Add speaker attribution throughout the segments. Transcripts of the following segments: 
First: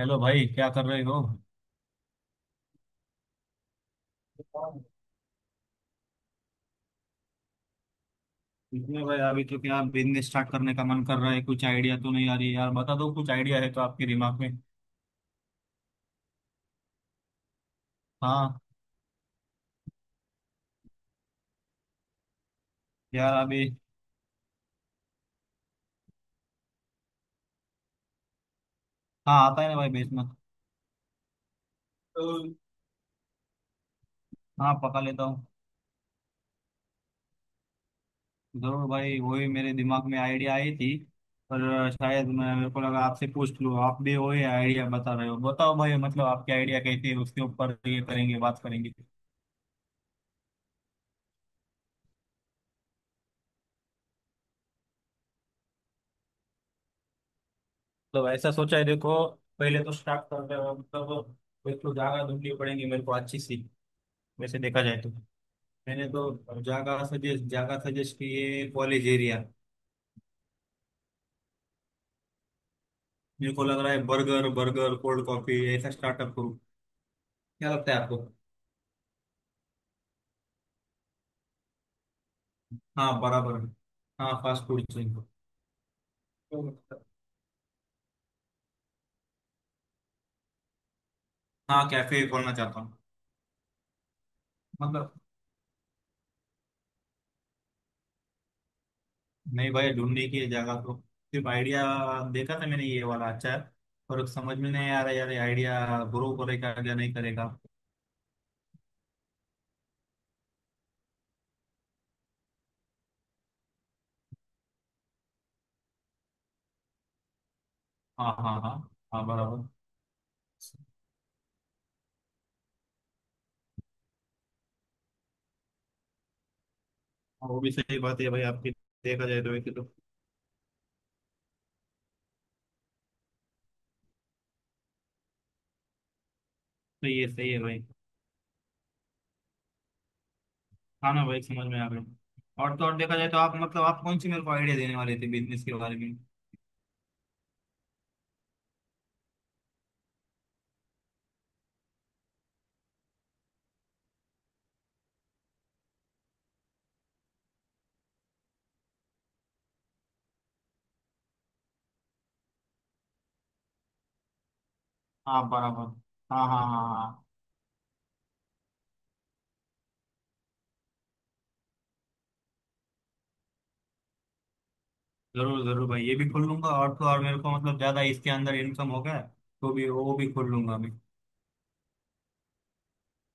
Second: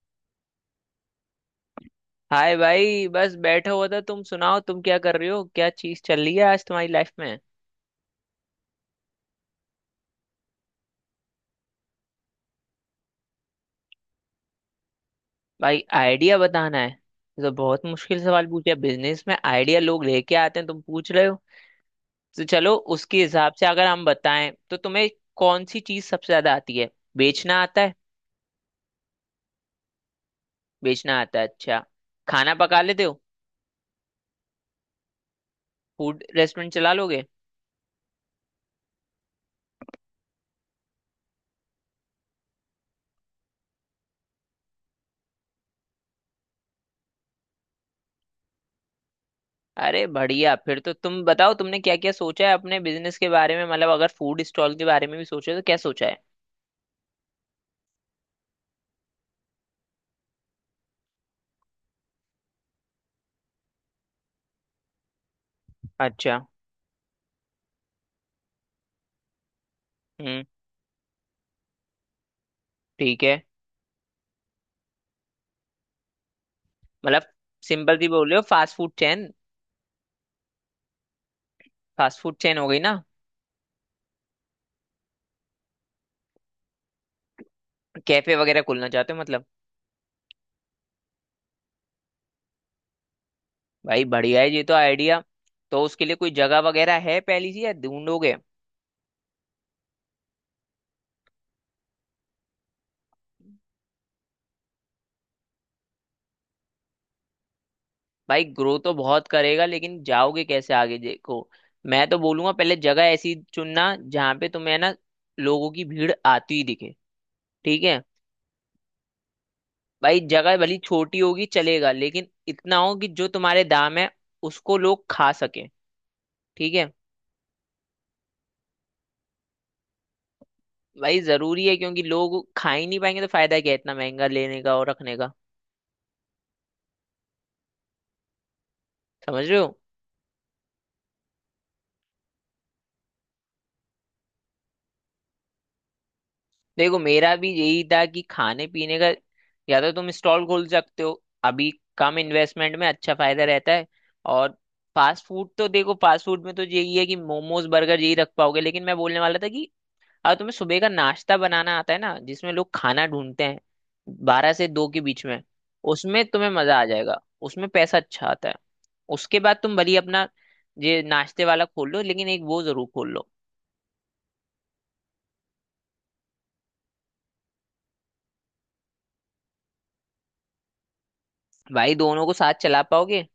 Speaker 1: Hello भाई, क्या कर रहे हो?
Speaker 2: हाय भाई, बस बैठा हुआ था। तुम सुनाओ, तुम क्या कर रहे हो, क्या चीज चल रही है आज तुम्हारी लाइफ में।
Speaker 1: इसमें भाई, अभी तो क्या बिजनेस स्टार्ट करने का मन कर रहा है। कुछ आइडिया तो नहीं आ रही यार, बता दो कुछ आइडिया है तो आपके दिमाग में।
Speaker 2: भाई आइडिया बताना है, ये तो बहुत मुश्किल सवाल
Speaker 1: हाँ।
Speaker 2: पूछे। बिजनेस में आइडिया लोग लेके आते हैं, तुम पूछ रहे हो। तो चलो उसके
Speaker 1: यार
Speaker 2: हिसाब से
Speaker 1: अभी।
Speaker 2: अगर हम बताएं तो तुम्हें कौन सी चीज सबसे ज्यादा आती है। बेचना आता है।
Speaker 1: हाँ, आता है ना भाई बेचना।
Speaker 2: बेचना आता है, अच्छा। खाना पका लेते हो।
Speaker 1: हाँ पका लेता हूँ।
Speaker 2: फूड रेस्टोरेंट चला लोगे।
Speaker 1: जरूर भाई, वही मेरे दिमाग में आइडिया आई थी। पर शायद मैं, मेरे को लगा आपसे पूछ लूँ। आप भी वही आइडिया बता रहे हो। बताओ भाई, मतलब आपके आइडिया कैसे है उसके ऊपर ये करेंगे, बात करेंगे।
Speaker 2: अरे बढ़िया, फिर तो तुम बताओ तुमने क्या क्या सोचा है अपने बिजनेस के बारे में। मतलब अगर फूड स्टॉल के बारे में भी सोचे तो क्या सोचा है।
Speaker 1: तो ऐसा सोचा है देखो, पहले तो स्टार्ट कर रहे हो मतलब एक तो जगह ढूंढनी पड़ेगी मेरे को अच्छी सी। वैसे देखा जाए तो मैंने
Speaker 2: अच्छा।
Speaker 1: तो जगह सजेस्ट की है, कॉलेज एरिया।
Speaker 2: हम्म। ठीक है।
Speaker 1: मेरे को लग रहा है बर्गर बर्गर कोल्ड कॉफी ऐसा स्टार्टअप करूँ।
Speaker 2: मतलब
Speaker 1: क्या लगता
Speaker 2: सिंपल
Speaker 1: है
Speaker 2: सी
Speaker 1: आपको?
Speaker 2: बोल रहे हो, fast food chain. Fast food chain हो गई ना।
Speaker 1: हाँ बराबर है। हाँ फास्ट फूड चेन को।
Speaker 2: कैफे वगैरह खोलना चाहते हो मतलब।
Speaker 1: हाँ कैफे खोलना चाहता हूँ।
Speaker 2: भाई बढ़िया है ये तो
Speaker 1: मतलब।
Speaker 2: आइडिया। तो उसके लिए कोई जगह वगैरह है पहली सी या ढूंढोगे।
Speaker 1: नहीं भाई, ढूंढने की है जगह तो। सिर्फ आइडिया देखा था मैंने, ये वाला अच्छा है। पर समझ में नहीं आ रहा यार, आइडिया ग्रो करेगा या नहीं करेगा।
Speaker 2: भाई ग्रो तो बहुत करेगा, लेकिन जाओगे कैसे आगे, देखो। मैं तो बोलूंगा पहले जगह ऐसी चुनना जहाँ पे तुम्हें ना लोगों की भीड़ आती ही दिखे। ठीक है।
Speaker 1: हाँ हाँ हाँ। हाँ बराबर।
Speaker 2: भाई जगह भली छोटी होगी चलेगा, लेकिन इतना हो कि जो तुम्हारे दाम है उसको लोग खा सके। ठीक है।
Speaker 1: हाँ, वो भी सही बात है भाई आपकी। देखा जाए तो वैसे तो।
Speaker 2: भाई जरूरी है, क्योंकि लोग खा ही नहीं पाएंगे तो फायदा क्या है इतना महंगा लेने का और रखने का।
Speaker 1: सही है भाई।
Speaker 2: समझ रहे हो।
Speaker 1: हाँ ना भाई, समझ में आ गई। और तो और देखा जाए तो आप मतलब आप कौन सी मेरे को आइडिया देने वाले थे बिजनेस के बारे में?
Speaker 2: देखो, मेरा भी यही था कि खाने पीने का। या तो तुम स्टॉल खोल सकते हो अभी, कम इन्वेस्टमेंट में अच्छा फायदा रहता है। और फास्ट फूड तो देखो, फास्ट फूड में तो यही है कि मोमोज, बर्गर यही रख पाओगे। लेकिन मैं बोलने वाला था कि अब तुम्हें सुबह का नाश्ता बनाना आता है ना, जिसमें लोग खाना ढूंढते हैं 12 से 2 के बीच में।
Speaker 1: हाँ बराबर।
Speaker 2: उसमें
Speaker 1: हाँ
Speaker 2: तुम्हें
Speaker 1: हाँ
Speaker 2: मजा
Speaker 1: हाँ
Speaker 2: आ जाएगा।
Speaker 1: हाँ।
Speaker 2: उसमें पैसा अच्छा आता है। उसके बाद तुम भली अपना ये नाश्ते वाला खोल लो, लेकिन एक वो जरूर खोल लो।
Speaker 1: जरूर जरूर भाई, ये भी खोल लूंगा। और तो और मेरे को मतलब ज्यादा इसके अंदर इनकम होगा तो भी वो भी खोल लूंगा मैं।
Speaker 2: भाई दोनों को साथ चला पाओगे।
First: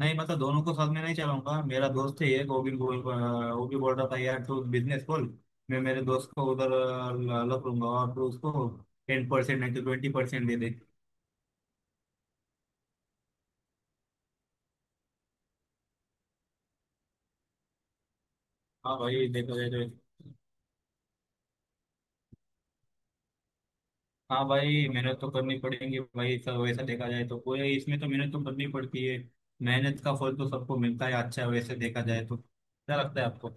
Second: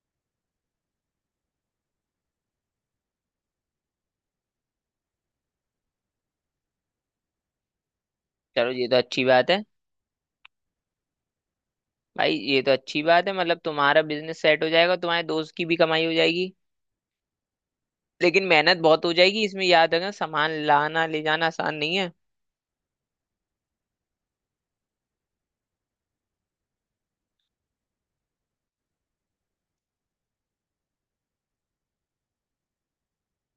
Speaker 1: नहीं, मतलब दोनों को साथ में नहीं चलाऊंगा। मेरा दोस्त है एक, वो भी वो भी बोल रहा था यार, तू बिजनेस खोल। मैं मेरे दोस्त को उधर लग लूंगा, और तू उसको
Speaker 2: चलो ये तो अच्छी
Speaker 1: टेन
Speaker 2: बात
Speaker 1: परसेंट
Speaker 2: है।
Speaker 1: नहीं तो 20% दे दे।
Speaker 2: भाई ये तो अच्छी बात है, मतलब तुम्हारा बिजनेस सेट हो जाएगा, तुम्हारे दोस्त की भी कमाई हो जाएगी। लेकिन मेहनत
Speaker 1: हाँ
Speaker 2: बहुत हो
Speaker 1: भाई
Speaker 2: जाएगी
Speaker 1: देखा
Speaker 2: इसमें,
Speaker 1: जाए
Speaker 2: याद रखना,
Speaker 1: तो।
Speaker 2: सामान लाना ले जाना आसान नहीं है।
Speaker 1: हाँ भाई, मेहनत तो करनी पड़ेगी भाई सब, वैसा देखा जाए तो कोई इसमें तो मेहनत तो करनी पड़ती है। मेहनत का फल तो सबको मिलता है, अच्छा है। वैसे देखा जाए तो, क्या लगता है आपको?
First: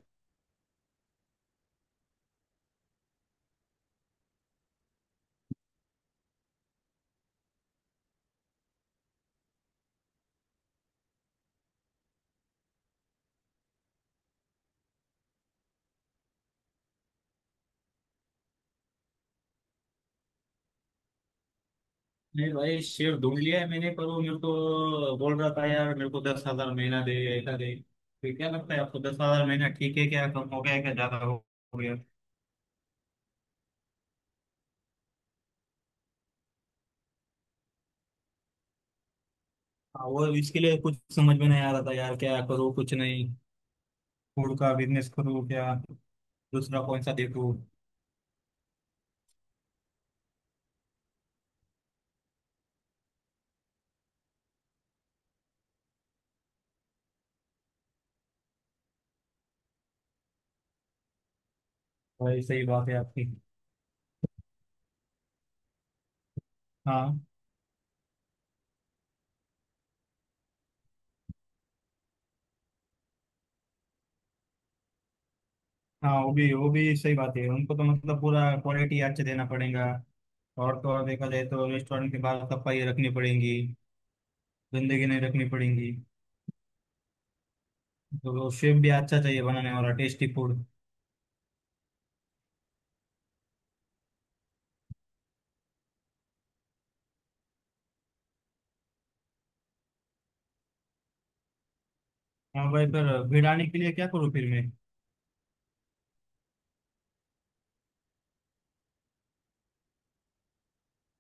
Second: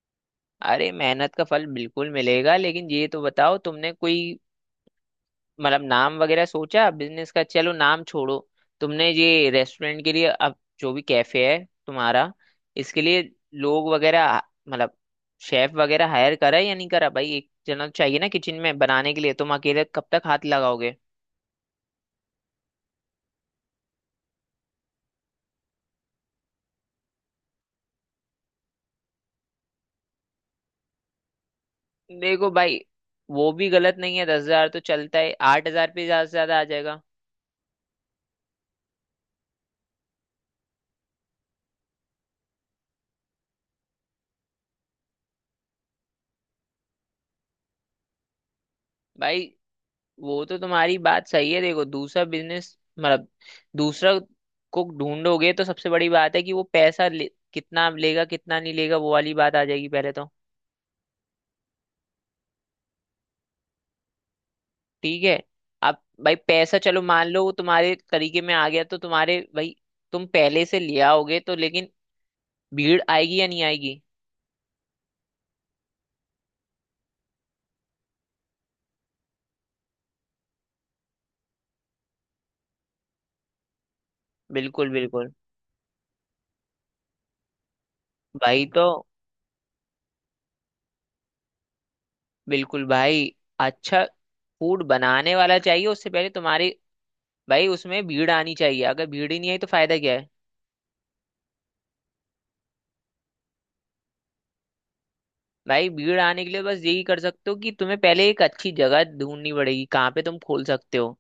Speaker 2: अरे मेहनत का फल बिल्कुल मिलेगा, लेकिन ये तो बताओ तुमने कोई, मतलब नाम वगैरह सोचा बिजनेस का। चलो नाम छोड़ो। तुमने ये रेस्टोरेंट के लिए, अब जो भी कैफे है तुम्हारा, इसके लिए लोग वगैरह, मतलब शेफ वगैरह हायर करा है या नहीं करा। भाई एक जना तो चाहिए ना किचन में बनाने के लिए, तुम अकेले कब तक हाथ लगाओगे।
Speaker 1: नहीं भाई, शेर ढूंढ लिया है मैंने। पर वो मेरे को बोल रहा था यार, मेरे को 10,000 महीना दे ऐसा दे। तो क्या लगता है आपको? 10,000 महीना ठीक है क्या? कम हो गया है, क्या ज्यादा हो गया?
Speaker 2: देखो भाई, वो भी गलत नहीं है, 10,000 तो चलता है, 8,000 पे ज्यादा से ज्यादा आ जाएगा।
Speaker 1: हाँ वो इसके लिए कुछ समझ में नहीं आ रहा था यार, क्या करूँ कुछ नहीं। फूड का बिजनेस करूँ क्या? दूसरा कौन सा देखूँ?
Speaker 2: भाई वो तो तुम्हारी बात सही है। देखो, दूसरा बिजनेस मतलब, दूसरा कुक ढूंढोगे तो सबसे बड़ी बात है कि वो पैसा ले, कितना लेगा कितना नहीं लेगा, वो वाली बात आ जाएगी पहले तो।
Speaker 1: भाई सही बात है आपकी।
Speaker 2: ठीक है। अब भाई पैसा, चलो
Speaker 1: हाँ
Speaker 2: मान लो वो तुम्हारे तरीके में आ गया, तो तुम्हारे भाई तुम पहले से ले आओगे, तो लेकिन भीड़ आएगी या नहीं आएगी।
Speaker 1: हाँ, वो भी सही बात है। उनको तो मतलब पूरा क्वालिटी अच्छे देना पड़ेगा। और तो और देखा जाए तो रेस्टोरेंट के बाहर सफाई रखनी पड़ेगी,
Speaker 2: बिल्कुल
Speaker 1: गंदगी नहीं
Speaker 2: बिल्कुल।
Speaker 1: रखनी पड़ेगी। तो
Speaker 2: भाई
Speaker 1: शेफ
Speaker 2: तो
Speaker 1: भी अच्छा चाहिए बनाने वाला टेस्टी फूड।
Speaker 2: बिल्कुल भाई, अच्छा फूड बनाने वाला चाहिए, उससे पहले तुम्हारी, भाई उसमें भीड़ आनी चाहिए। अगर भीड़ ही नहीं आई तो फायदा क्या है।
Speaker 1: हाँ भाई, पर भीड़ आने के लिए क्या करूँ फिर मैं?
Speaker 2: भाई भीड़ आने के लिए बस यही कर सकते हो कि तुम्हें पहले एक अच्छी जगह ढूंढनी पड़ेगी, कहाँ पे तुम खोल सकते हो।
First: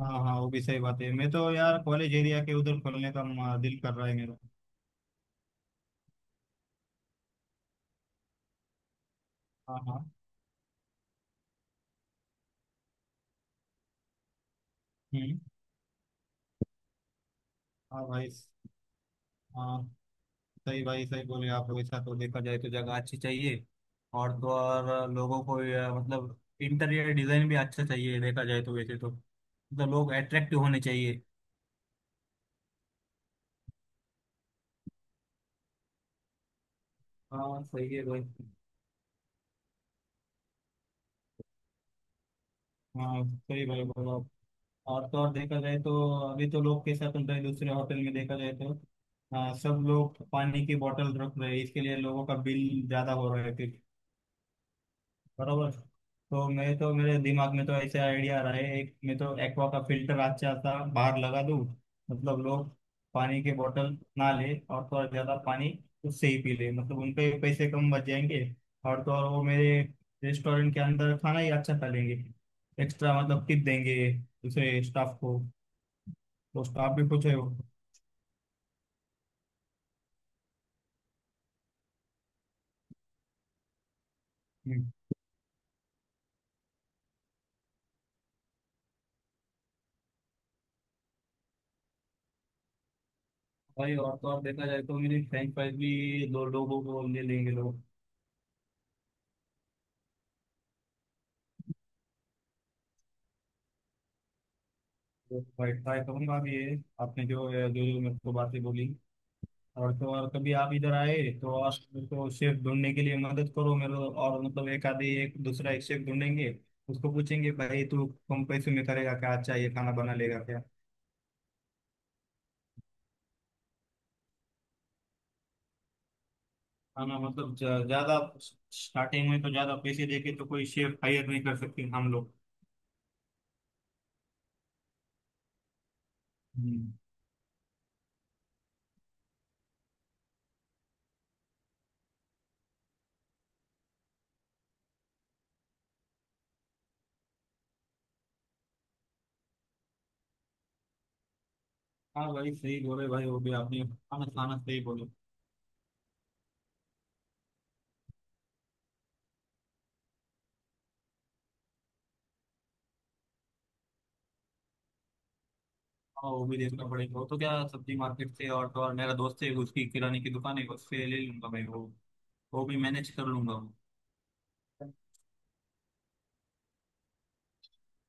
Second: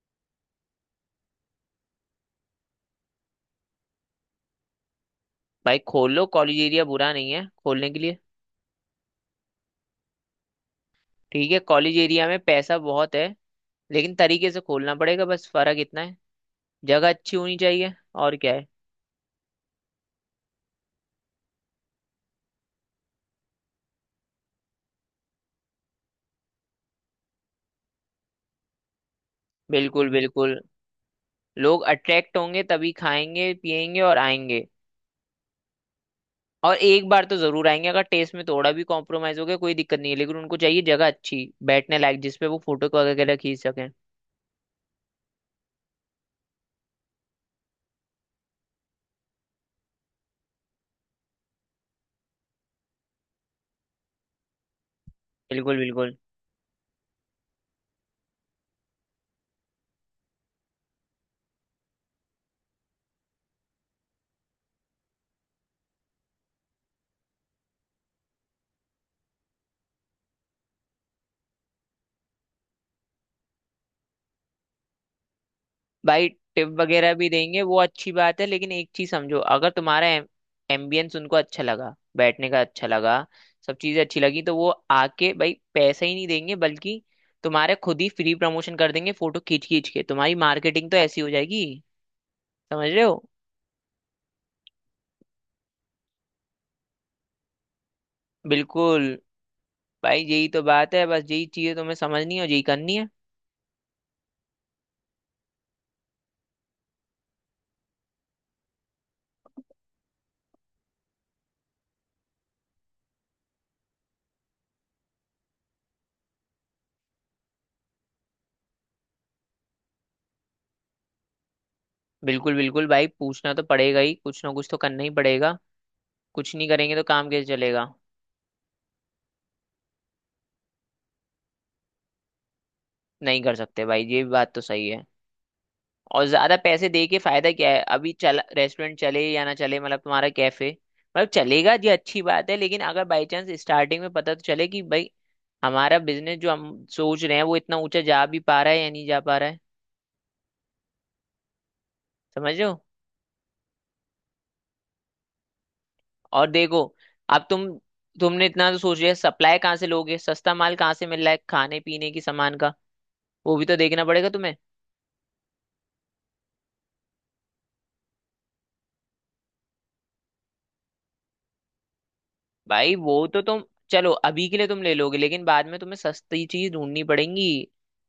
Speaker 1: हाँ हाँ, वो भी सही बात है। मैं तो यार कॉलेज एरिया के उधर करने का दिल कर रहा है मेरा।
Speaker 2: भाई खोल लो, कॉलेज एरिया बुरा नहीं है खोलने के लिए।
Speaker 1: हाँ हाँ।
Speaker 2: ठीक है, कॉलेज एरिया में पैसा बहुत है, लेकिन तरीके से खोलना पड़ेगा,
Speaker 1: हम्म।
Speaker 2: बस फर्क इतना है। जगह अच्छी होनी चाहिए।
Speaker 1: हाँ भाई।
Speaker 2: और क्या है।
Speaker 1: हाँ सही भाई, सही बोले आप। वैसा तो देखा जाए तो जगह अच्छी चाहिए। और तो और लोगों को ये, मतलब इंटीरियर डिजाइन भी अच्छा चाहिए। देखा जाए तो वैसे तो मतलब
Speaker 2: बिल्कुल
Speaker 1: लोग
Speaker 2: बिल्कुल।
Speaker 1: अट्रैक्टिव होने चाहिए।
Speaker 2: लोग अट्रैक्ट होंगे तभी खाएंगे, पिएंगे और आएंगे। और एक बार तो
Speaker 1: हाँ
Speaker 2: जरूर आएंगे।
Speaker 1: सही
Speaker 2: अगर
Speaker 1: है भाई।
Speaker 2: टेस्ट में थोड़ा भी कॉम्प्रोमाइज हो गया कोई दिक्कत नहीं है, लेकिन उनको चाहिए जगह अच्छी बैठने लायक, जिसपे वो फोटो
Speaker 1: हाँ
Speaker 2: वगैरह खींच
Speaker 1: सही भाई
Speaker 2: सकें।
Speaker 1: बोला आप। और तो और देखा जाए तो अभी तो लोग कैसा चल रहा है दूसरे होटल में, देखा जाए तो हाँ सब लोग पानी की बोतल रख रहे हैं। इसके लिए लोगों का बिल ज्यादा हो रहा है। बरोबर।
Speaker 2: बिल्कुल बिल्कुल।
Speaker 1: तो मैं तो मेरे दिमाग में तो ऐसे आइडिया रहा है एक, मैं तो एक्वा का फिल्टर अच्छा सा बाहर लगा दूं। मतलब लोग पानी के बोतल ना ले, और थोड़ा ज्यादा पानी उससे ही पी ले। मतलब उनके पैसे कम बच जाएंगे, और तो और वो मेरे रेस्टोरेंट के अंदर खाना ही अच्छा खा लेंगे। एक्स्ट्रा मतलब टिप देंगे दूसरे स्टाफ को,
Speaker 2: भाई
Speaker 1: तो
Speaker 2: टिप
Speaker 1: स्टाफ भी
Speaker 2: वगैरह
Speaker 1: खुश
Speaker 2: भी
Speaker 1: है वो।
Speaker 2: देंगे वो, अच्छी बात है, लेकिन एक चीज समझो, अगर तुम्हारा एम्बियंस उनको अच्छा लगा, बैठने का अच्छा लगा, सब चीजें अच्छी लगी, तो वो
Speaker 1: हम्म।
Speaker 2: आके भाई पैसा ही नहीं देंगे, बल्कि तुम्हारे खुद ही फ्री प्रमोशन कर देंगे, फोटो खींच खींच के तुम्हारी मार्केटिंग तो ऐसी हो जाएगी। समझ रहे हो।
Speaker 1: भाई और तो और देखा जाए तो मेरी फ्रेंच फ्राइज भी दो लोगों को ले लेंगे लोग।
Speaker 2: बिल्कुल। भाई यही तो बात है, बस यही चीजें तुम्हें समझनी है और यही करनी है।
Speaker 1: तो भाई ट्राई करूंगा भी ये। आपने जो जो जो मेरे को बातें बोली। और तो और कभी आप इधर आए तो आप मेरे को शेफ ढूंढने के लिए मदद करो मेरे को, और मतलब एक आधे एक दूसरा एक शेफ ढूंढेंगे। उसको पूछेंगे भाई, तू कम पैसे में करेगा क्या? अच्छा ये खाना बना लेगा क्या?
Speaker 2: बिल्कुल बिल्कुल, भाई पूछना तो पड़ेगा ही, कुछ ना कुछ तो करना ही पड़ेगा। कुछ नहीं करेंगे तो
Speaker 1: खाना
Speaker 2: काम कैसे
Speaker 1: मतलब
Speaker 2: चलेगा।
Speaker 1: ज्यादा, स्टार्टिंग में तो ज्यादा पैसे देके तो कोई शेफ हायर नहीं कर सकते हम लोग।
Speaker 2: नहीं कर सकते भाई, ये बात तो सही है। और ज्यादा पैसे
Speaker 1: हम्म।
Speaker 2: दे के फायदा क्या है, अभी चला रेस्टोरेंट, चले या ना चले, मतलब तुम्हारा कैफे मतलब चलेगा जी, अच्छी बात है, लेकिन अगर बाई चांस स्टार्टिंग में पता तो चले कि भाई हमारा बिजनेस जो हम सोच रहे हैं वो इतना ऊंचा जा भी पा रहा है या नहीं जा पा रहा है।
Speaker 1: हाँ
Speaker 2: समझ
Speaker 1: भाई
Speaker 2: रहे
Speaker 1: सही
Speaker 2: हो।
Speaker 1: बोले भाई, वो भी आपने खाना खाना सही बोले।
Speaker 2: और देखो, अब तुम, तुमने इतना तो सोच लिया, सप्लाई कहाँ से लोगे, सस्ता माल कहाँ से मिल रहा है खाने पीने की सामान का, वो भी तो देखना पड़ेगा तुम्हें।
Speaker 1: हाँ वो भी देखना पड़ेगा। वो तो क्या सब्जी मार्केट से, और तो और मेरा दोस्त है उसकी किराने की दुकान है उससे ले लूंगा भाई। वो भी
Speaker 2: भाई
Speaker 1: मैनेज कर
Speaker 2: वो तो
Speaker 1: लूंगा
Speaker 2: तुम,
Speaker 1: वो।
Speaker 2: चलो अभी के लिए तुम ले लोगे, लेकिन बाद में तुम्हें सस्ती चीज ढूंढनी पड़ेगी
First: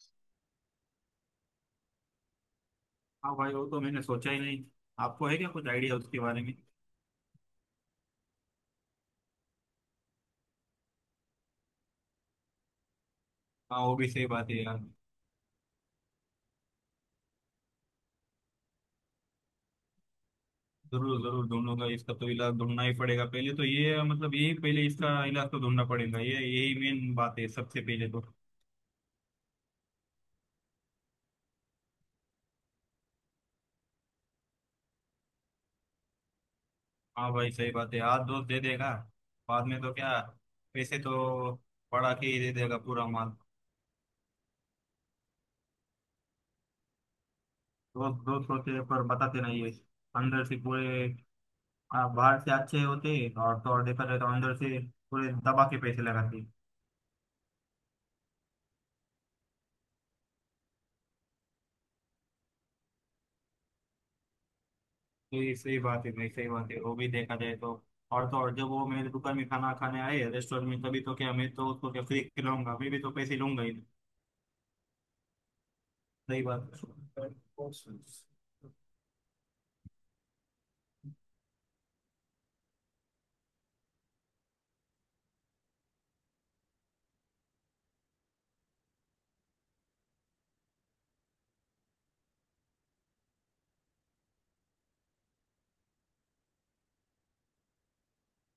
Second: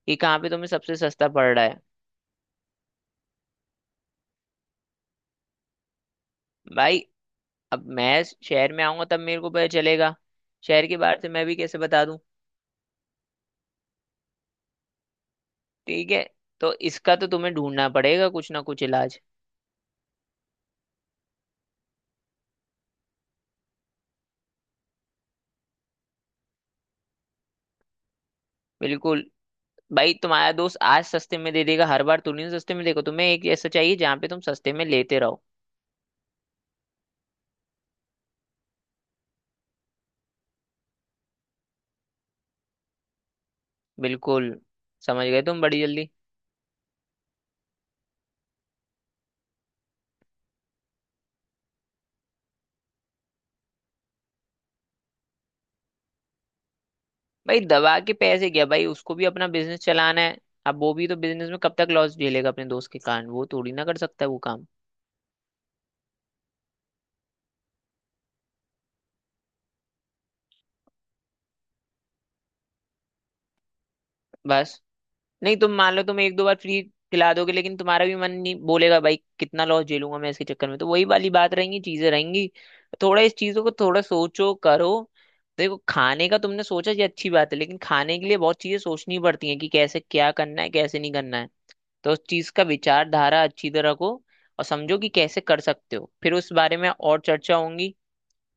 Speaker 2: कि कहाँ पे तुम्हें सबसे सस्ता पड़ रहा है।
Speaker 1: हाँ भाई वो तो मैंने सोचा ही नहीं। आपको है क्या कुछ आइडिया उसके बारे में?
Speaker 2: भाई अब मैं शहर में आऊंगा तब मेरे को पता चलेगा, शहर के बाहर से मैं भी कैसे बता दूं।
Speaker 1: हाँ वो भी सही बात है यार।
Speaker 2: ठीक है। तो इसका तो तुम्हें ढूंढना पड़ेगा कुछ ना कुछ इलाज।
Speaker 1: जरूर जरूर ढूंढूंगा, इसका तो इलाज ढूंढना ही पड़ेगा। पहले तो ये, मतलब ये पहले इसका इलाज तो ढूंढना पड़ेगा। ये यही मेन बात है सबसे पहले तो।
Speaker 2: बिल्कुल। भाई तुम्हारा दोस्त आज सस्ते में दे देगा, हर बार तुम नहीं सस्ते में, देखो तुम्हें एक ऐसा चाहिए जहाँ पे तुम सस्ते में लेते रहो।
Speaker 1: हाँ भाई सही बात है, आज दोस्त दे देगा, बाद में तो क्या पैसे तो बढ़ा के ही दे देगा पूरा माल।
Speaker 2: बिल्कुल, समझ गए तुम बड़ी जल्दी।
Speaker 1: दोस्त दोस्त होते हैं पर बताते नहीं है। अंदर से पूरे, बाहर से अच्छे होते हैं। और तो और देखा जाए तो अंदर से पूरे दबा के पैसे लगाते हैं।
Speaker 2: भाई दवा के पैसे क्या, भाई उसको भी अपना बिजनेस चलाना है। अब वो भी तो बिजनेस में कब तक लॉस झेलेगा अपने दोस्त के कारण, वो थोड़ी ना कर सकता है वो काम।
Speaker 1: तो ये सही बात है भाई, सही बात है। वो भी देखा जाए तो और जब वो मेरे दुकान में खाना खाने आए रेस्टोरेंट में, तभी तो क्या मैं तो उसको क्या फ्री खिलाऊंगा? मैं भी तो पैसे लूंगा ही।
Speaker 2: बस नहीं, तुम मान लो तुम एक
Speaker 1: सही
Speaker 2: दो बार
Speaker 1: बात
Speaker 2: फ्री
Speaker 1: है।
Speaker 2: खिला दोगे, लेकिन तुम्हारा भी मन नहीं बोलेगा, भाई कितना लॉस झेलूंगा मैं इसके चक्कर में, तो वही वाली बात रहेंगी, चीजें रहेंगी। थोड़ा इस चीजों को थोड़ा सोचो करो। देखो, खाने का तुमने सोचा ये अच्छी बात है, लेकिन खाने के लिए बहुत चीजें सोचनी पड़ती हैं कि कैसे क्या करना है, कैसे नहीं करना है। तो उस चीज का विचारधारा अच्छी तरह रखो और समझो कि कैसे कर सकते हो, फिर उस बारे में और चर्चा होंगी।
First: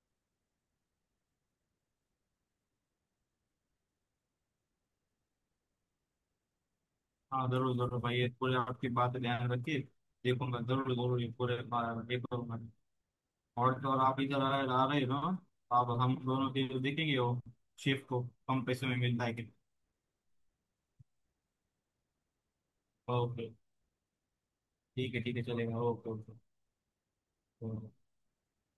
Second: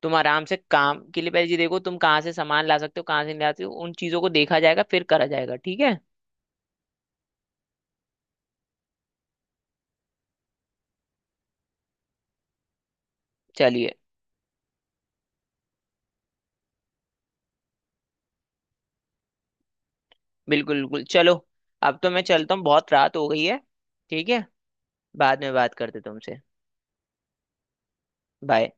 Speaker 2: तुम आराम से काम के लिए पहले ये देखो तुम कहाँ से सामान ला सकते हो, कहाँ से नहीं ला सकते हो, उन चीजों को देखा जाएगा फिर करा जाएगा। ठीक है।
Speaker 1: हाँ जरूर जरूर भाई, ये पूरे आपकी बात ध्यान रखिए। देखूंगा जरूर जरूर ये पूरे, ये करूंगा। और तो
Speaker 2: चलिए,
Speaker 1: और आप इधर आ रहे हो ना, आप हम दोनों के जो देखेंगे वो शिफ्ट को कम पैसे में मिलता है कि।
Speaker 2: बिल्कुल बिल्कुल, चलो अब तो मैं चलता हूँ, बहुत रात हो गई
Speaker 1: ओके
Speaker 2: है। ठीक है।
Speaker 1: ठीक है। ठीक
Speaker 2: बाद
Speaker 1: है
Speaker 2: में बात
Speaker 1: चलेगा।
Speaker 2: करते
Speaker 1: ओके
Speaker 2: तुमसे।
Speaker 1: ओके।
Speaker 2: बाय।